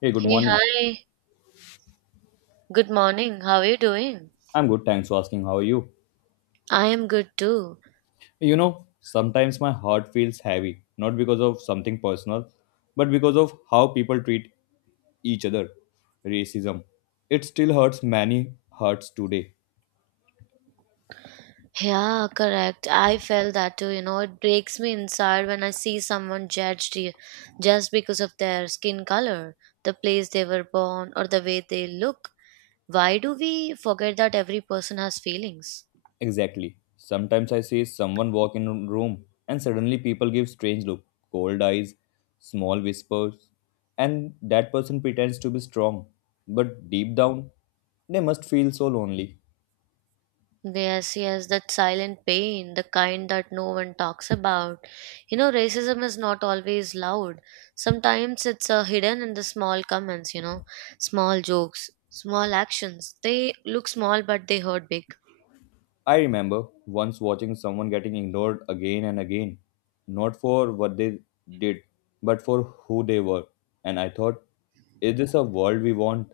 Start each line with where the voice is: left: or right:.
left: Hey, good
right: Hey,
left: morning.
right: hi. Good morning. How are you doing?
left: I'm good, thanks for asking. How are you?
right: I am good too.
left: You know, sometimes my heart feels heavy, not because of something personal, but because of how people treat each other. Racism. It still hurts many hearts today.
right: Yeah, correct. I felt that too. You know, it breaks me inside when I see someone judged just because of their skin color, the place they were born, or the way they look. Why do we forget that every person has feelings?
left: Exactly. Sometimes I see someone walk in a room and suddenly people give strange look, cold eyes, small whispers, and that person pretends to be strong, but deep down they must feel so lonely.
right: Yes, yes, that silent pain, the kind that no one talks about. You know, racism is not always loud. Sometimes it's hidden in the small comments, you know, small jokes, small actions. They look small, but they hurt big.
left: I remember once watching someone getting ignored again and again, not for what they did, but for who they were. And I thought, is this a world we want?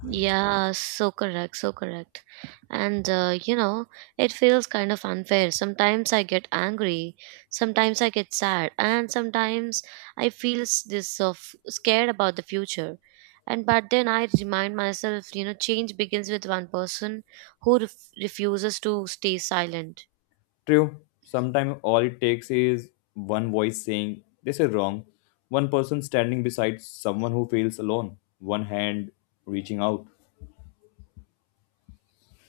right: Yeah, so correct, so correct. And you know, it feels kind of unfair. Sometimes I get angry, sometimes I get sad, and sometimes I feel this of scared about the future. And but then I remind myself, you know, change begins with one person who refuses to stay silent.
left: True, sometimes all it takes is one voice saying, this is wrong, one person standing beside someone who feels alone, one hand reaching out.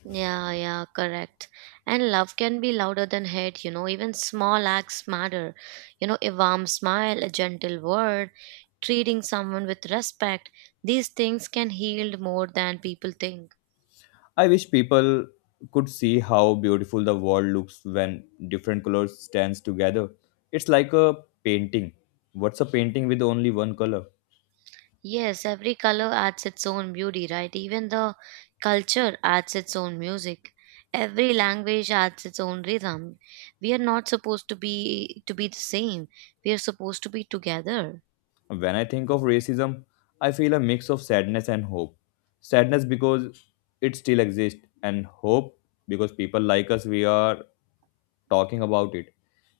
right: Yeah, yeah, correct. And love can be louder than hate, you know, even small acts matter. You know, a warm smile, a gentle word, treating someone with respect, these things can heal more than people think.
left: I wish people could see how beautiful the world looks when different colors stands together. It's like a painting. What's a painting with only one color?
right: Yes, every color adds its own beauty, right? Even the culture adds its own music. Every language adds its own rhythm. We are not supposed to be the same. We are supposed to be together.
left: When I think of racism, I feel a mix of sadness and hope. Sadness because it still exists and hope because people like us we are talking about it.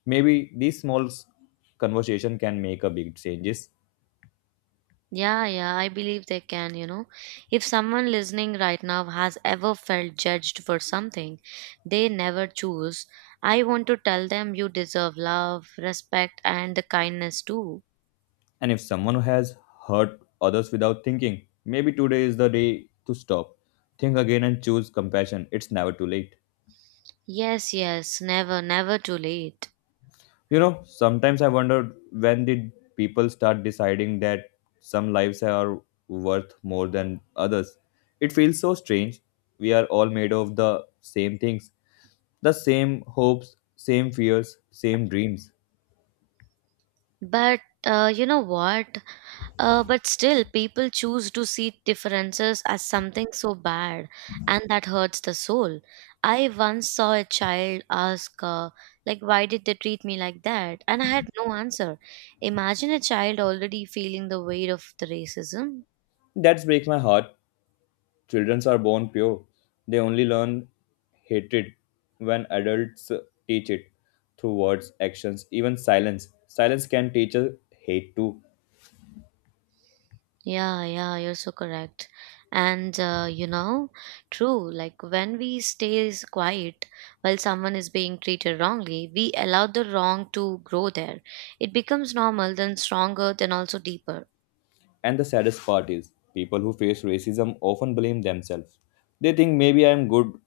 left: Maybe these conversation can make a big changes.
right: Yeah, yeah, I believe they can, you know. If someone listening right now has ever felt judged for something they never choose, I want to tell them you deserve love, respect, and the kindness too.
left: And if someone has hurt others without thinking, maybe today is the day to stop, think again, and choose compassion. It's never too late.
right: Yes, yes, never, never too late.
left: You know, sometimes I wonder when did people start deciding that some lives are worth more than others? It feels so strange. We are all made of the same things, the same hopes, same fears, same dreams.
right: But you know what? But still, people choose to see differences as something so bad, and that hurts the soul. I once saw a child ask, like, why did they treat me like that? And I had no answer. Imagine a child already feeling the weight of the racism.
left: That breaks my heart. Children are born pure. They only learn hatred when adults teach it through words, actions, even silence. Silence can teach a hate too.
right: Yeah, yeah, you're so correct. And you know, true, like when we stay quiet while someone is being treated wrongly, we allow the wrong to grow there. It becomes normal, then stronger, then also deeper.
left: And the saddest part is people who face racism often blame themselves. They think maybe I'm good.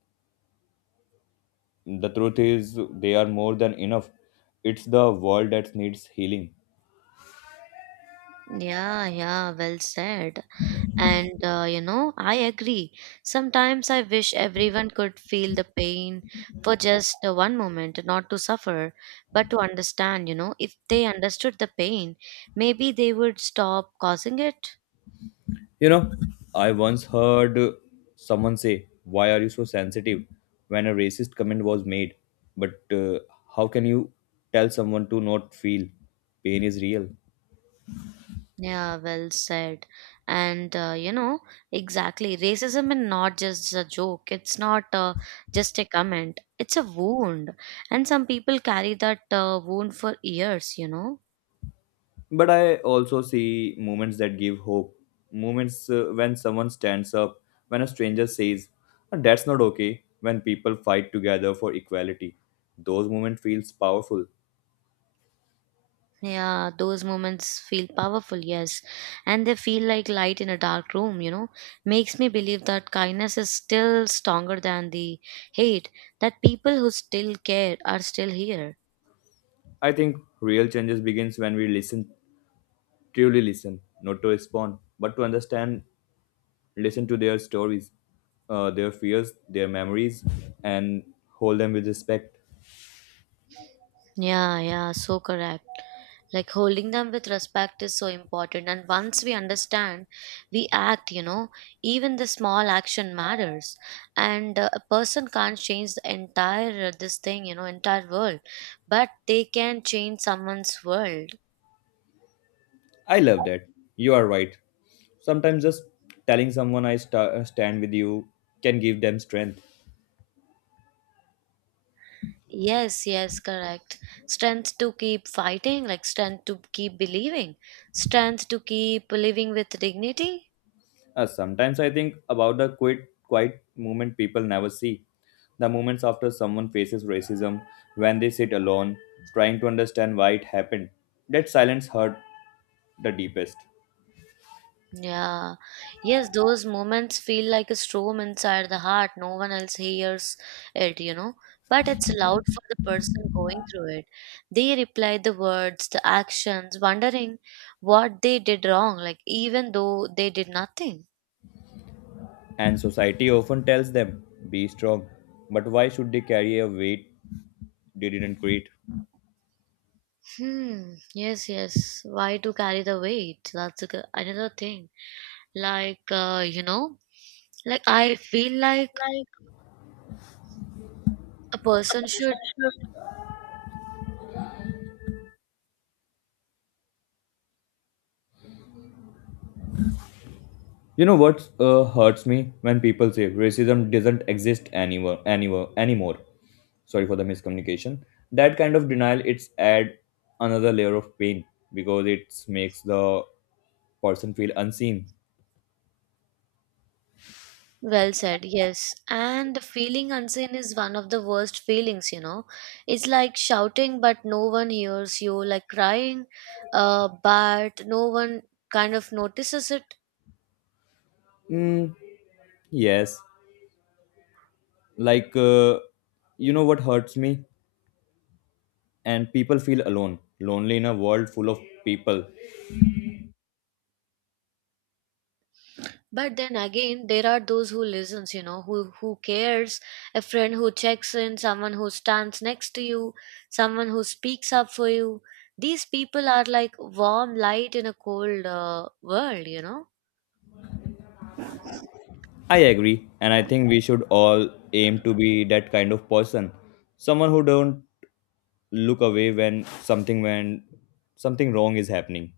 left: The truth is they are more than enough. It's the world that needs healing.
right: Yeah, yeah, well said. And you know, I agree. Sometimes I wish everyone could feel the pain for just one moment, not to suffer, but to understand. You know, if they understood the pain, maybe they would stop causing it.
left: You know, I once heard someone say, "Why are you so sensitive?" when a racist comment was made. But how can you tell someone to not feel? Pain is real.
right: Yeah, well said. And you know, exactly. Racism is not just a joke, it's not just a comment, it's a wound. And some people carry that wound for years, you know.
left: But I also see moments that give hope. Moments when someone stands up, when a stranger says, "Ah, that's not okay," when people fight together for equality. Those moments feels powerful.
right: Yeah, those moments feel powerful, yes. And they feel like light in a dark room, you know. Makes me believe that kindness is still stronger than the hate, that people who still care are still here.
left: I think real changes begins when we listen, truly listen, not to respond, but to understand, listen to their stories, their fears, their memories, and hold them with respect.
right: Yeah, yeah, so correct. Like holding them with respect is so important. And once we understand, we act, you know, even the small action matters. And a person can't change the entire, this thing, you know, entire world, but they can change someone's world.
left: I love that. You are right. Sometimes just telling someone stand with you can give them strength.
right: Yes, yes, correct. Strength to keep fighting, like strength to keep believing, strength to keep living with dignity.
left: Sometimes I think about the quiet moment people never see. The moments after someone faces racism, when they sit alone, trying to understand why it happened. That silence hurt the deepest.
right: Yeah, yes, those moments feel like a storm inside the heart. No one else hears it, you know, but it's loud for the person going through it. They reply the words, the actions, wondering what they did wrong, like even though they did nothing.
left: And society often tells them, be strong. But why should they carry a weight they didn't create.
right: Hmm, yes, yes. Why to carry the weight? That's a, another thing. Like you know, like I feel like
left: Like
right: a
left: a
right: person should.
left: person should You know what hurts me when people say racism doesn't exist anywhere anymore. Sorry for the miscommunication. That kind of denial it's add another layer of pain because it makes the person feel unseen.
right: Well said. Yes, and feeling unseen is one of the worst feelings, you know. It's like shouting but no one hears you, like crying, but no one kind of notices it.
left: Mm, yes, like uh, you know what hurts me, and people feel alone, lonely in a world full of people.
right: But then again, there are those who listens, you know, who cares, a friend who checks in, someone who stands next to you, someone who speaks up for you. These people are like warm light in a cold world, you know.
left: I agree, and I think we should all aim to be that kind of person, someone who don't look away when something wrong is happening.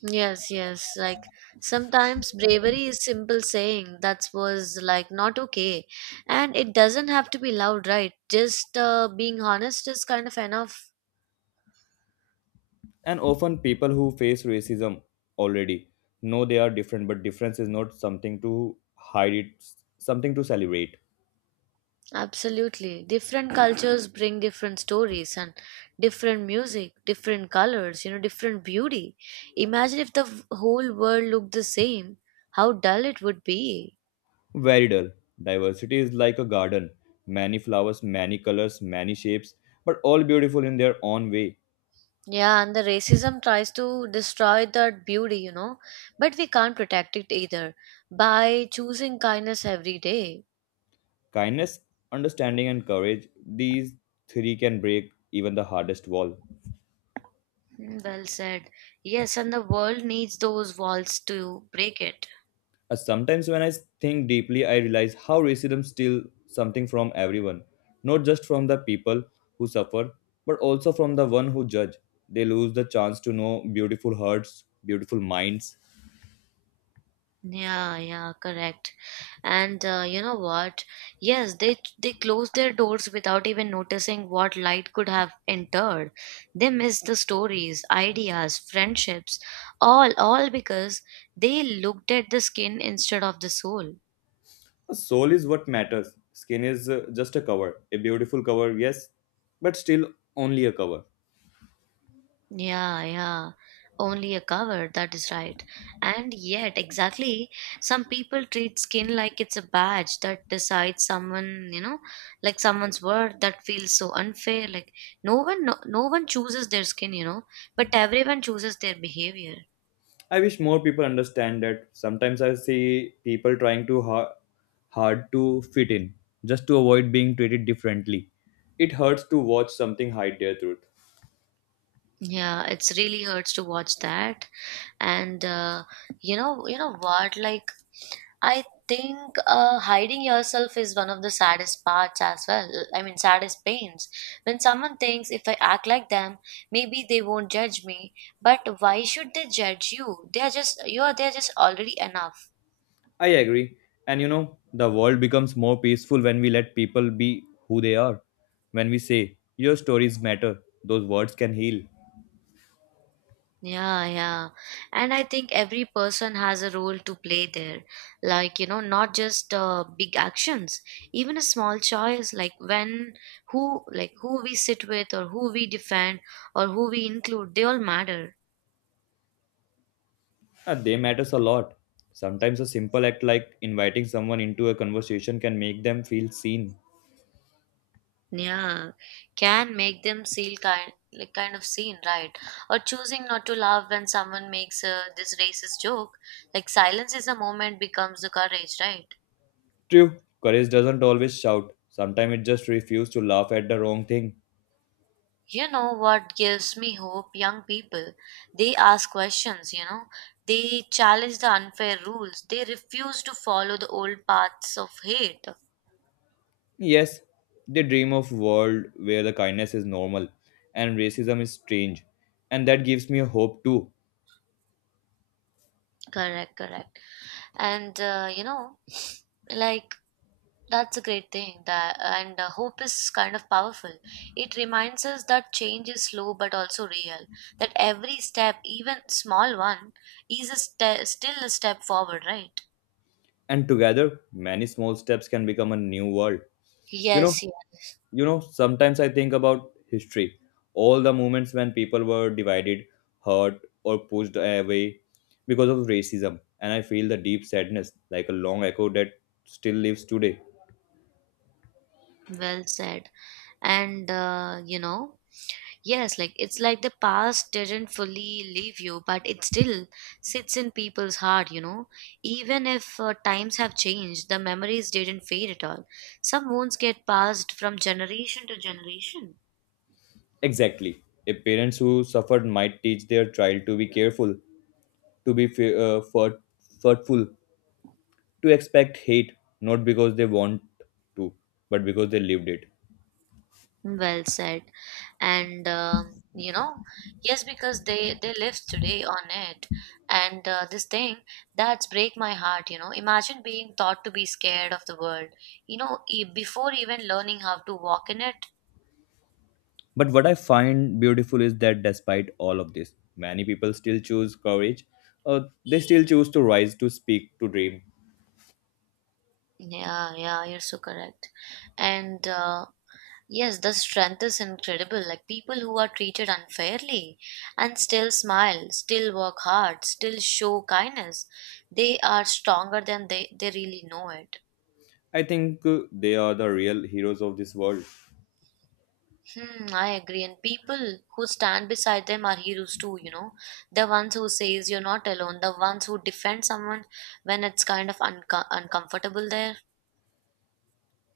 right: Yes, yes. Like sometimes bravery is simple saying that was like not okay, and it doesn't have to be loud, right? Just being honest is kind of enough.
left: And often people who face racism already know they are different, but difference is not something to hide. It's something to celebrate.
right: Absolutely. Different cultures bring different stories and different music, different colors, you know, different beauty. Imagine if the whole world looked the same, how dull it would be.
left: Very dull. Diversity is like a garden, many flowers, many colors, many shapes, but all beautiful in their own way.
right: Yeah, and the racism tries to destroy that beauty, you know, but we can't protect it either by choosing kindness every day.
left: Kindness, understanding, and courage, these three can break even the hardest wall.
right: Mm, well said. Yes, and the world needs those walls to break it.
left: Sometimes, when I think deeply, I realize how racism steals something from everyone, not just from the people who suffer, but also from the one who judge. They lose the chance to know beautiful hearts, beautiful minds.
right: Yeah, yeah, correct. And you know what, yes, they closed their doors without even noticing what light could have entered. They missed the stories, ideas, friendships, all because they looked at the skin instead of the soul.
left: A soul is what matters. Skin is just a cover, a beautiful cover, yes, but still only a cover.
right: Yeah, yeah. Only a cover, that is right. And yet, exactly, some people treat skin like it's a badge that decides someone, you know, like someone's worth, that feels so unfair. Like no one chooses their skin, you know, but everyone chooses their behavior.
left: I wish more people understand that sometimes I see people trying too hard, hard to fit in just to avoid being treated differently. It hurts to watch something hide their truth.
right: Yeah, it's really hurts to watch that. And you know what? Like I think hiding yourself is one of the saddest parts as well. I mean, saddest pains. When someone thinks, if I act like them, maybe they won't judge me. But why should they judge you? They are just you are. They are just already enough.
left: I agree. And you know, the world becomes more peaceful when we let people be who they are. When we say, your stories matter, those words can heal.
right: Yeah, yeah. And I think every person has a role to play there. Like you know, not just big actions, even a small choice, like when, who, like who we sit with, or who we defend, or who we include. They all matter.
left: They matters a lot. Sometimes a simple act like inviting someone into a conversation can make them feel seen.
right: Yeah, can make them feel kind, kind of seen, right? Or choosing not to laugh when someone makes a, this racist joke, like silence is a moment becomes the courage, right?
left: True, courage doesn't always shout. Sometimes it just refuses to laugh at the wrong thing.
right: You know what gives me hope? Young people. They ask questions, you know. They challenge the unfair rules, they refuse to follow the old paths of hate.
left: Yes, they dream of world where the kindness is normal and racism is strange. And that gives me a hope too.
right: Correct, correct. And you know, like that's a great thing that. And hope is kind of powerful. It reminds us that change is slow but also real. That every step, even small one, is still a step forward, right?
left: And together, many small steps can become a new world. You know,
right: Yes, yeah,
left: you know, sometimes I think about history. All the moments when people were divided, hurt, or pushed away because of racism. And I feel the deep sadness, like a long echo that still lives today.
right: well said. And you know, yes, like it's like the past didn't fully leave you, but it still sits in people's heart, you know. Even if times have changed, the memories didn't fade at all. Some wounds get passed from generation to generation.
left: Exactly. If parents who suffered might teach their child to be careful, to be thoughtful, to expect hate, not because they want to, but because they lived it.
right: Well said. And you know, yes, because they live today on it. And this thing, that's break my heart. You know, imagine being taught to be scared of the world. You know, before even learning how to walk in it.
left: But what I find beautiful is that despite all of this, many people still choose courage. Uh, they still choose to rise, to speak, to dream.
right: Yeah, yeah, you're so correct. And yes, the strength is incredible. Like people who are treated unfairly and still smile, still work hard, still show kindness. They are stronger than they really know it.
left: I think they are the real heroes of this world.
right: Hmm, I agree. And people who stand beside them are heroes too, you know. The ones who says you're not alone, the ones who defend someone when it's kind of uncomfortable there.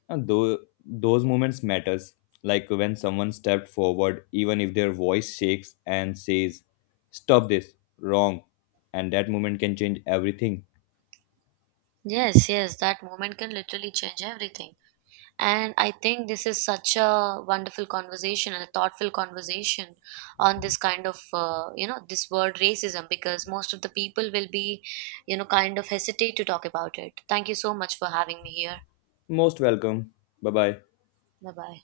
left: And though those moments matters, like when someone stepped forward, even if their voice shakes and says, "Stop this, wrong," and that moment can change everything.
right: Yes, yes, that moment can literally change everything. And I think this is such a wonderful conversation and a thoughtful conversation on this kind of, you know, this word racism, because most of the people will be, you know, kind of hesitate to talk about it. Thank you so much for having me here.
left: Most welcome. Bye bye.
right: Bye bye.